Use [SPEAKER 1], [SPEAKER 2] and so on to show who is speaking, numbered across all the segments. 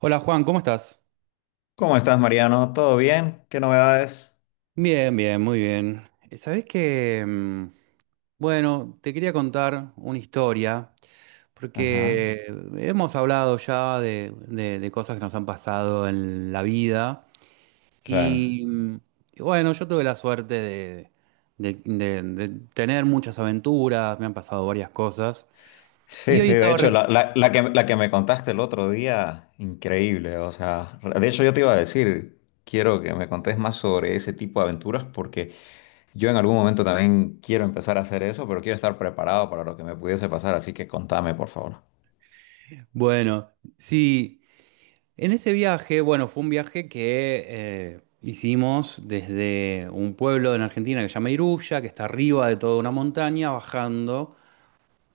[SPEAKER 1] Hola Juan, ¿cómo estás?
[SPEAKER 2] ¿Cómo estás, Mariano? ¿Todo bien? ¿Qué novedades?
[SPEAKER 1] Bien, bien, muy bien. Sabés que, bueno, te quería contar una historia,
[SPEAKER 2] Ajá,
[SPEAKER 1] porque hemos hablado ya de cosas que nos han pasado en la vida
[SPEAKER 2] claro.
[SPEAKER 1] y, y bueno, yo tuve la suerte de tener muchas aventuras, me han pasado varias cosas y
[SPEAKER 2] Sí,
[SPEAKER 1] hoy
[SPEAKER 2] sí, de hecho, la, la- la que, la que me contaste el otro día, increíble. O sea, de hecho yo te iba a decir, quiero que me contés más sobre ese tipo de aventuras porque yo en algún momento también quiero empezar a hacer eso, pero quiero estar preparado para lo que me pudiese pasar, así que contame, por favor.
[SPEAKER 1] Bueno, sí. En ese viaje, bueno, fue un viaje que hicimos desde un pueblo en Argentina que se llama Iruya, que está arriba de toda una montaña, bajando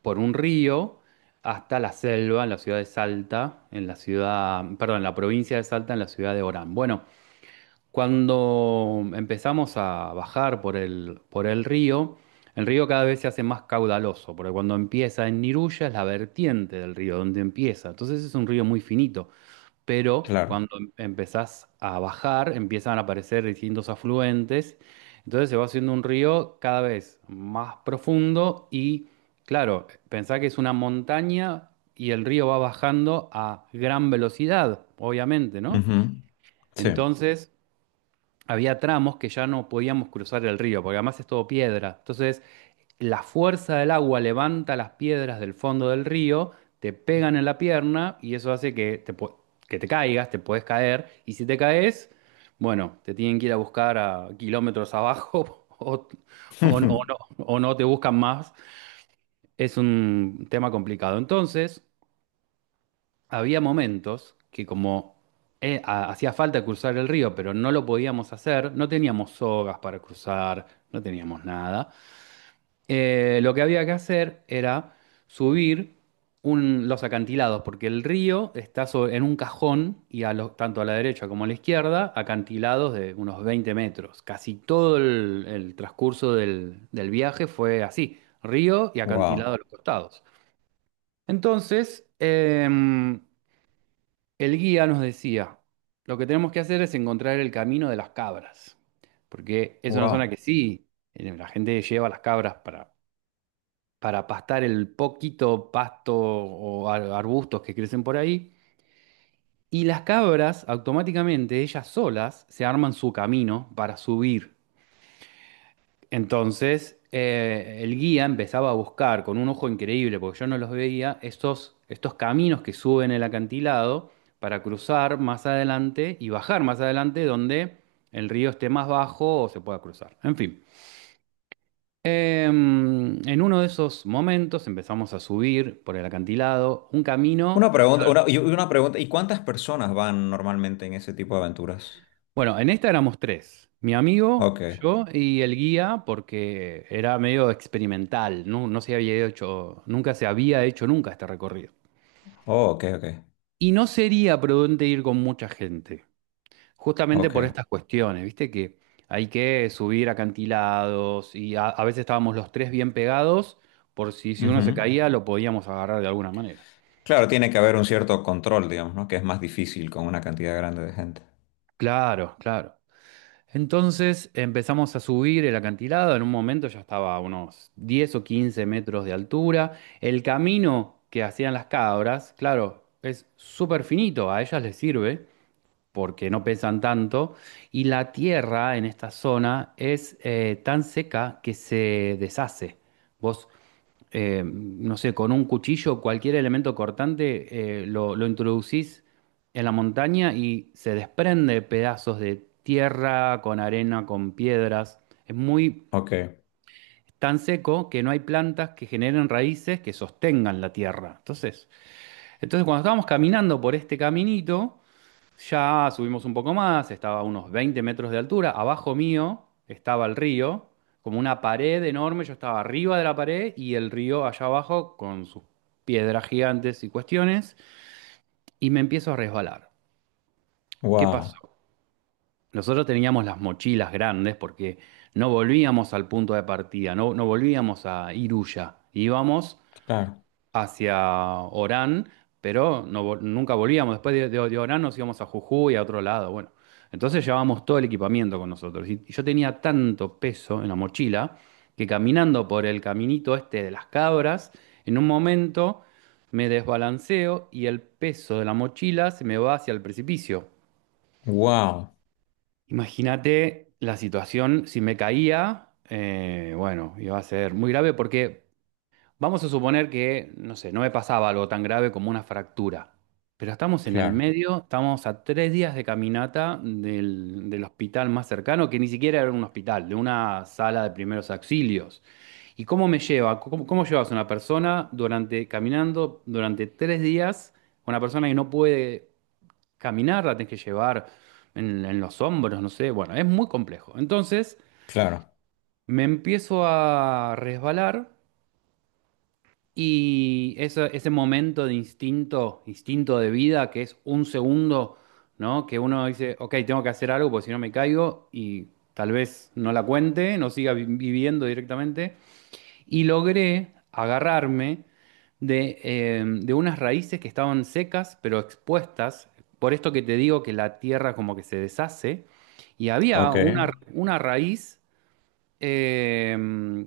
[SPEAKER 1] por un río hasta la selva, en la ciudad de Salta, en la ciudad, perdón, en la provincia de Salta, en la ciudad de Orán. Bueno, cuando empezamos a bajar por el río, el río cada vez se hace más caudaloso, porque cuando empieza en Iruya es la vertiente del río, donde empieza. Entonces es un río muy finito pero
[SPEAKER 2] Claro.
[SPEAKER 1] cuando empezás a bajar empiezan a aparecer distintos afluentes, entonces se va haciendo un río cada vez más profundo y claro, pensá que es una montaña y el río va bajando a gran velocidad, obviamente, ¿no?
[SPEAKER 2] Ujú. Sí.
[SPEAKER 1] Entonces había tramos que ya no podíamos cruzar el río, porque además es todo piedra. Entonces la fuerza del agua levanta las piedras del fondo del río, te pegan en la pierna y eso hace que que te caigas, te puedes caer. Y si te caes, bueno, te tienen que ir a buscar a kilómetros abajo o no, o no te buscan más. Es un tema complicado. Entonces, había momentos que como hacía falta cruzar el río, pero no lo podíamos hacer, no teníamos sogas para cruzar, no teníamos nada. Lo que había que hacer era subir los acantilados, porque el río está en un cajón y tanto a la derecha como a la izquierda, acantilados de unos 20 metros. Casi todo el transcurso del viaje fue así, río y acantilado
[SPEAKER 2] Wow,
[SPEAKER 1] a los costados. Entonces, el guía nos decía, lo que tenemos que hacer es encontrar el camino de las cabras, porque es una zona
[SPEAKER 2] wow.
[SPEAKER 1] que sí, la gente lleva las cabras para pastar el poquito pasto o arbustos que crecen por ahí. Y las cabras automáticamente, ellas solas, se arman su camino para subir. Entonces, el guía empezaba a buscar con un ojo increíble, porque yo no los veía, estos caminos que suben el acantilado para cruzar más adelante y bajar más adelante donde el río esté más bajo o se pueda cruzar. En fin. En uno de esos momentos empezamos a subir por el acantilado, un camino.
[SPEAKER 2] Una pregunta,
[SPEAKER 1] Claro.
[SPEAKER 2] una pregunta, ¿y cuántas personas van normalmente en ese tipo de aventuras?
[SPEAKER 1] Bueno, en esta éramos tres, mi amigo,
[SPEAKER 2] Ok.
[SPEAKER 1] yo y el guía, porque era medio experimental, no, no se había hecho, nunca se había hecho nunca este recorrido.
[SPEAKER 2] Oh, ok, ok,
[SPEAKER 1] Y no sería prudente ir con mucha gente, justamente por
[SPEAKER 2] ok.
[SPEAKER 1] estas cuestiones, viste que hay que subir acantilados y a veces estábamos los tres bien pegados, por si, si uno
[SPEAKER 2] Ujú.
[SPEAKER 1] se caía lo podíamos agarrar de alguna manera.
[SPEAKER 2] Claro, tiene que haber un cierto control, digamos, ¿no? Que es más difícil con una cantidad grande de gente.
[SPEAKER 1] Claro, claro. Entonces empezamos a subir el acantilado, en un momento ya estaba a unos 10 o 15 metros de altura. El camino que hacían las cabras, claro, es súper finito, a ellas les sirve porque no pesan tanto. Y la tierra en esta zona es tan seca que se deshace. Vos no sé, con un cuchillo, cualquier elemento cortante, lo introducís en la montaña y se desprende pedazos de tierra, con arena, con piedras. Es muy
[SPEAKER 2] Ok,
[SPEAKER 1] tan seco que no hay plantas que generen raíces que sostengan la tierra. Entonces, cuando estábamos caminando por este caminito, ya subimos un poco más, estaba a unos 20 metros de altura. Abajo mío estaba el río, como una pared enorme. Yo estaba arriba de la pared y el río allá abajo con sus piedras gigantes y cuestiones. Y me empiezo a resbalar. ¿Qué
[SPEAKER 2] wow,
[SPEAKER 1] pasó? Nosotros teníamos las mochilas grandes porque no volvíamos al punto de partida, no, no volvíamos a Iruya. Íbamos
[SPEAKER 2] claro,
[SPEAKER 1] hacia Orán, pero nunca volvíamos. Después de Orán nos íbamos a Jujuy, a otro lado. Bueno, entonces llevábamos todo el equipamiento con nosotros. Y yo tenía tanto peso en la mochila que caminando por el caminito este de las cabras, en un momento me desbalanceo y el peso de la mochila se me va hacia el precipicio.
[SPEAKER 2] wow,
[SPEAKER 1] Imagínate la situación, si me caía, bueno, iba a ser muy grave porque vamos a suponer que, no sé, no me pasaba algo tan grave como una fractura, pero estamos en el
[SPEAKER 2] claro,
[SPEAKER 1] medio, estamos a 3 días de caminata del hospital más cercano, que ni siquiera era un hospital, de una sala de primeros auxilios. ¿Y cómo me lleva? Cómo llevas a una persona durante, caminando durante 3 días, una persona que no puede caminar, la tenés que llevar en los hombros, no sé, bueno, es muy complejo. Entonces,
[SPEAKER 2] claro,
[SPEAKER 1] me empiezo a resbalar. Y ese momento de instinto, instinto de vida, que es un segundo, ¿no? Que uno dice, ok, tengo que hacer algo porque si no me caigo y tal vez no la cuente, no viviendo directamente. Y logré agarrarme de unas raíces que estaban secas pero expuestas. Por esto que te digo que la tierra como que se deshace. Y había
[SPEAKER 2] ok,
[SPEAKER 1] una raíz. eh,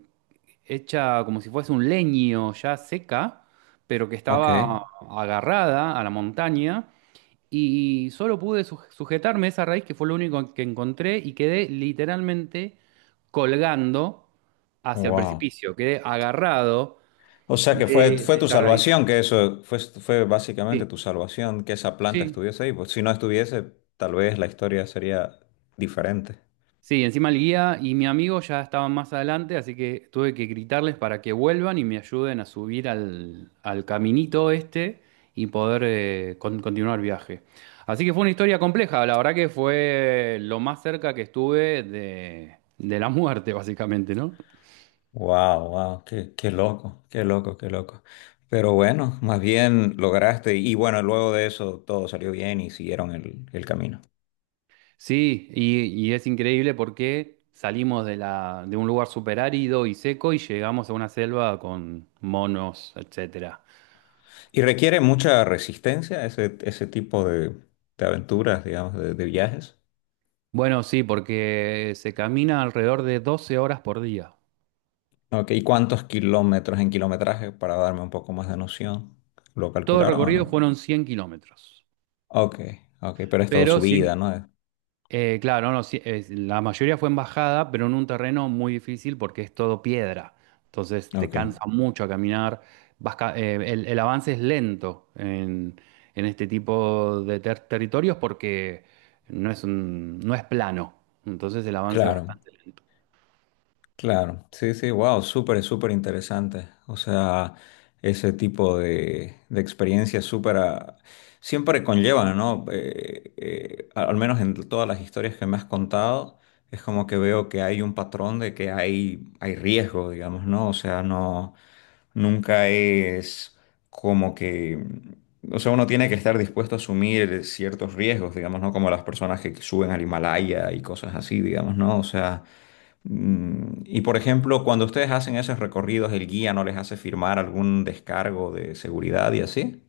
[SPEAKER 1] Hecha como si fuese un leño ya seca, pero que
[SPEAKER 2] ok,
[SPEAKER 1] estaba agarrada a la montaña. Y solo pude sujetarme esa raíz, que fue lo único que encontré, y quedé literalmente colgando hacia el
[SPEAKER 2] wow.
[SPEAKER 1] precipicio. Quedé agarrado
[SPEAKER 2] O sea que fue, fue
[SPEAKER 1] de
[SPEAKER 2] tu
[SPEAKER 1] esta raíz.
[SPEAKER 2] salvación, que eso fue, fue básicamente
[SPEAKER 1] Sí,
[SPEAKER 2] tu salvación, que esa planta
[SPEAKER 1] sí,
[SPEAKER 2] estuviese ahí. Pues si no estuviese, tal vez la historia sería diferente.
[SPEAKER 1] sí, encima el guía y mi amigo ya estaban más adelante, así que tuve que gritarles para que vuelvan y me ayuden a subir al caminito este y poder continuar el viaje. Así que fue una historia compleja, la verdad que fue lo más cerca que estuve de la muerte, básicamente, ¿no?
[SPEAKER 2] Wow, wow, qué, qué loco, qué loco, qué loco. Pero bueno, más bien lograste y bueno, luego de eso todo salió bien y siguieron el camino.
[SPEAKER 1] Sí, y es increíble porque salimos de la, de un lugar súper árido y seco y llegamos a una selva con monos, etcétera.
[SPEAKER 2] Y requiere mucha resistencia ese, ese tipo de aventuras, digamos, de viajes.
[SPEAKER 1] Bueno, sí, porque se camina alrededor de 12 horas por día.
[SPEAKER 2] Ok, ¿y cuántos kilómetros en kilometraje para darme un poco más de noción? ¿Lo
[SPEAKER 1] Todo el
[SPEAKER 2] calcularon o
[SPEAKER 1] recorrido
[SPEAKER 2] no?
[SPEAKER 1] fueron 100 kilómetros.
[SPEAKER 2] Ok, ok, pero es todo
[SPEAKER 1] Pero 100,
[SPEAKER 2] subida, ¿no?
[SPEAKER 1] claro, no, sí, la mayoría fue en bajada, pero en un terreno muy difícil porque es todo piedra. Entonces te
[SPEAKER 2] Ok,
[SPEAKER 1] cansa mucho a caminar. El avance es lento en este tipo de territorios porque no es plano. Entonces el avance es
[SPEAKER 2] claro.
[SPEAKER 1] bastante lento.
[SPEAKER 2] Claro, sí, sí, wow, súper, súper interesante. O sea, ese tipo de experiencias súper, ah, siempre conllevan, ¿no? Al menos en todas las historias que me has contado, es como que veo que hay un patrón de que hay riesgo, digamos, ¿no? O sea, no, nunca es como que, o sea, uno tiene que estar dispuesto a asumir ciertos riesgos, digamos, ¿no? Como las personas que suben al Himalaya y cosas así, digamos, ¿no? O sea... Mm, y por ejemplo, cuando ustedes hacen esos recorridos, el guía no les hace firmar algún descargo de seguridad y así.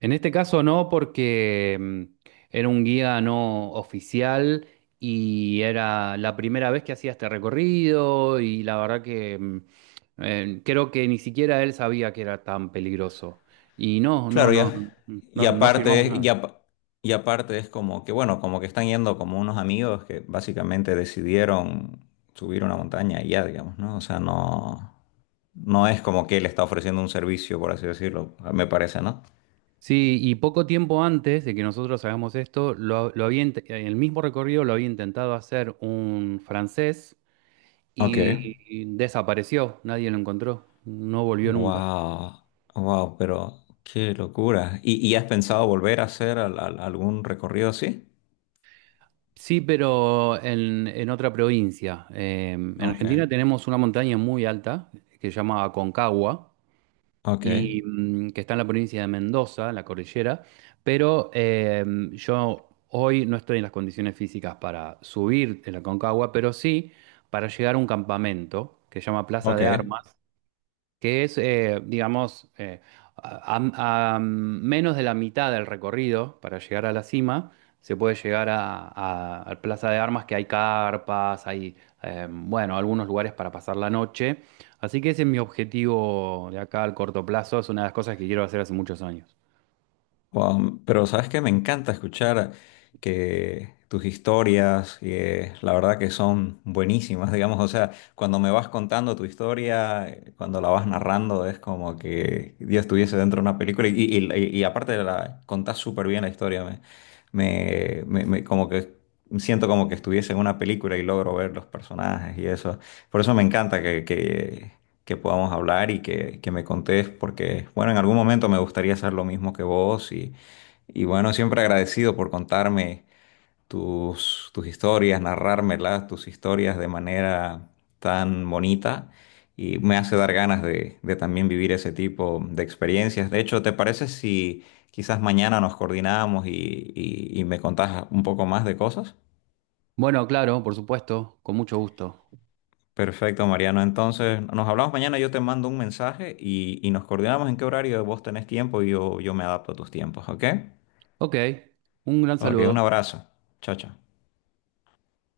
[SPEAKER 1] En este caso no, porque era un guía no oficial y era la primera vez que hacía este recorrido y la verdad que creo que ni siquiera él sabía que era tan peligroso. Y no, no,
[SPEAKER 2] Claro,
[SPEAKER 1] no, no,
[SPEAKER 2] ya. Y
[SPEAKER 1] no, no firmamos
[SPEAKER 2] aparte,
[SPEAKER 1] nada.
[SPEAKER 2] y aparte es como que, bueno, como que están yendo como unos amigos que básicamente decidieron subir una montaña y ya, digamos, ¿no? O sea, no, no es como que él está ofreciendo un servicio, por así decirlo, me parece, ¿no?
[SPEAKER 1] Sí, y poco tiempo antes de que nosotros hagamos esto, en el mismo recorrido lo había intentado hacer un francés
[SPEAKER 2] Ok.
[SPEAKER 1] y desapareció, nadie lo encontró, no volvió nunca.
[SPEAKER 2] Wow, wow, pero qué locura. Y has pensado volver a hacer algún recorrido así?
[SPEAKER 1] Sí, pero en otra provincia. En
[SPEAKER 2] Ok,
[SPEAKER 1] Argentina tenemos una montaña muy alta que se llama Aconcagua
[SPEAKER 2] ok,
[SPEAKER 1] y que está en la provincia de Mendoza, en la cordillera, pero yo hoy no estoy en las condiciones físicas para subir en la Aconcagua, pero sí para llegar a un campamento que se llama Plaza
[SPEAKER 2] ok.
[SPEAKER 1] de Armas, que es, digamos, a menos de la mitad del recorrido para llegar a la cima, se puede llegar a Plaza de Armas, que hay carpas, hay, bueno, algunos lugares para pasar la noche. Así que ese es mi objetivo de acá al corto plazo, es una de las cosas que quiero hacer hace muchos años.
[SPEAKER 2] Pero sabes que me encanta escuchar que tus historias, que la verdad que son buenísimas, digamos, o sea, cuando me vas contando tu historia, cuando la vas narrando, es como que Dios estuviese dentro de una película y, y aparte de la contás súper bien la historia, como que siento como que estuviese en una película y logro ver los personajes y eso. Por eso me encanta que podamos hablar y que me contés, porque, bueno, en algún momento me gustaría hacer lo mismo que vos y bueno, siempre agradecido por contarme tus, tus historias, narrármelas, tus historias de manera tan bonita y me hace dar ganas de también vivir ese tipo de experiencias. De hecho, ¿te parece si quizás mañana nos coordinamos y, y me contás un poco más de cosas?
[SPEAKER 1] Bueno, claro, por supuesto, con mucho gusto.
[SPEAKER 2] Perfecto, Mariano. Entonces, nos hablamos mañana, yo te mando un mensaje y nos coordinamos en qué horario vos tenés tiempo y yo me adapto a tus tiempos, ¿ok?
[SPEAKER 1] Ok, un gran
[SPEAKER 2] Ok, un
[SPEAKER 1] saludo.
[SPEAKER 2] abrazo. Chao, chao.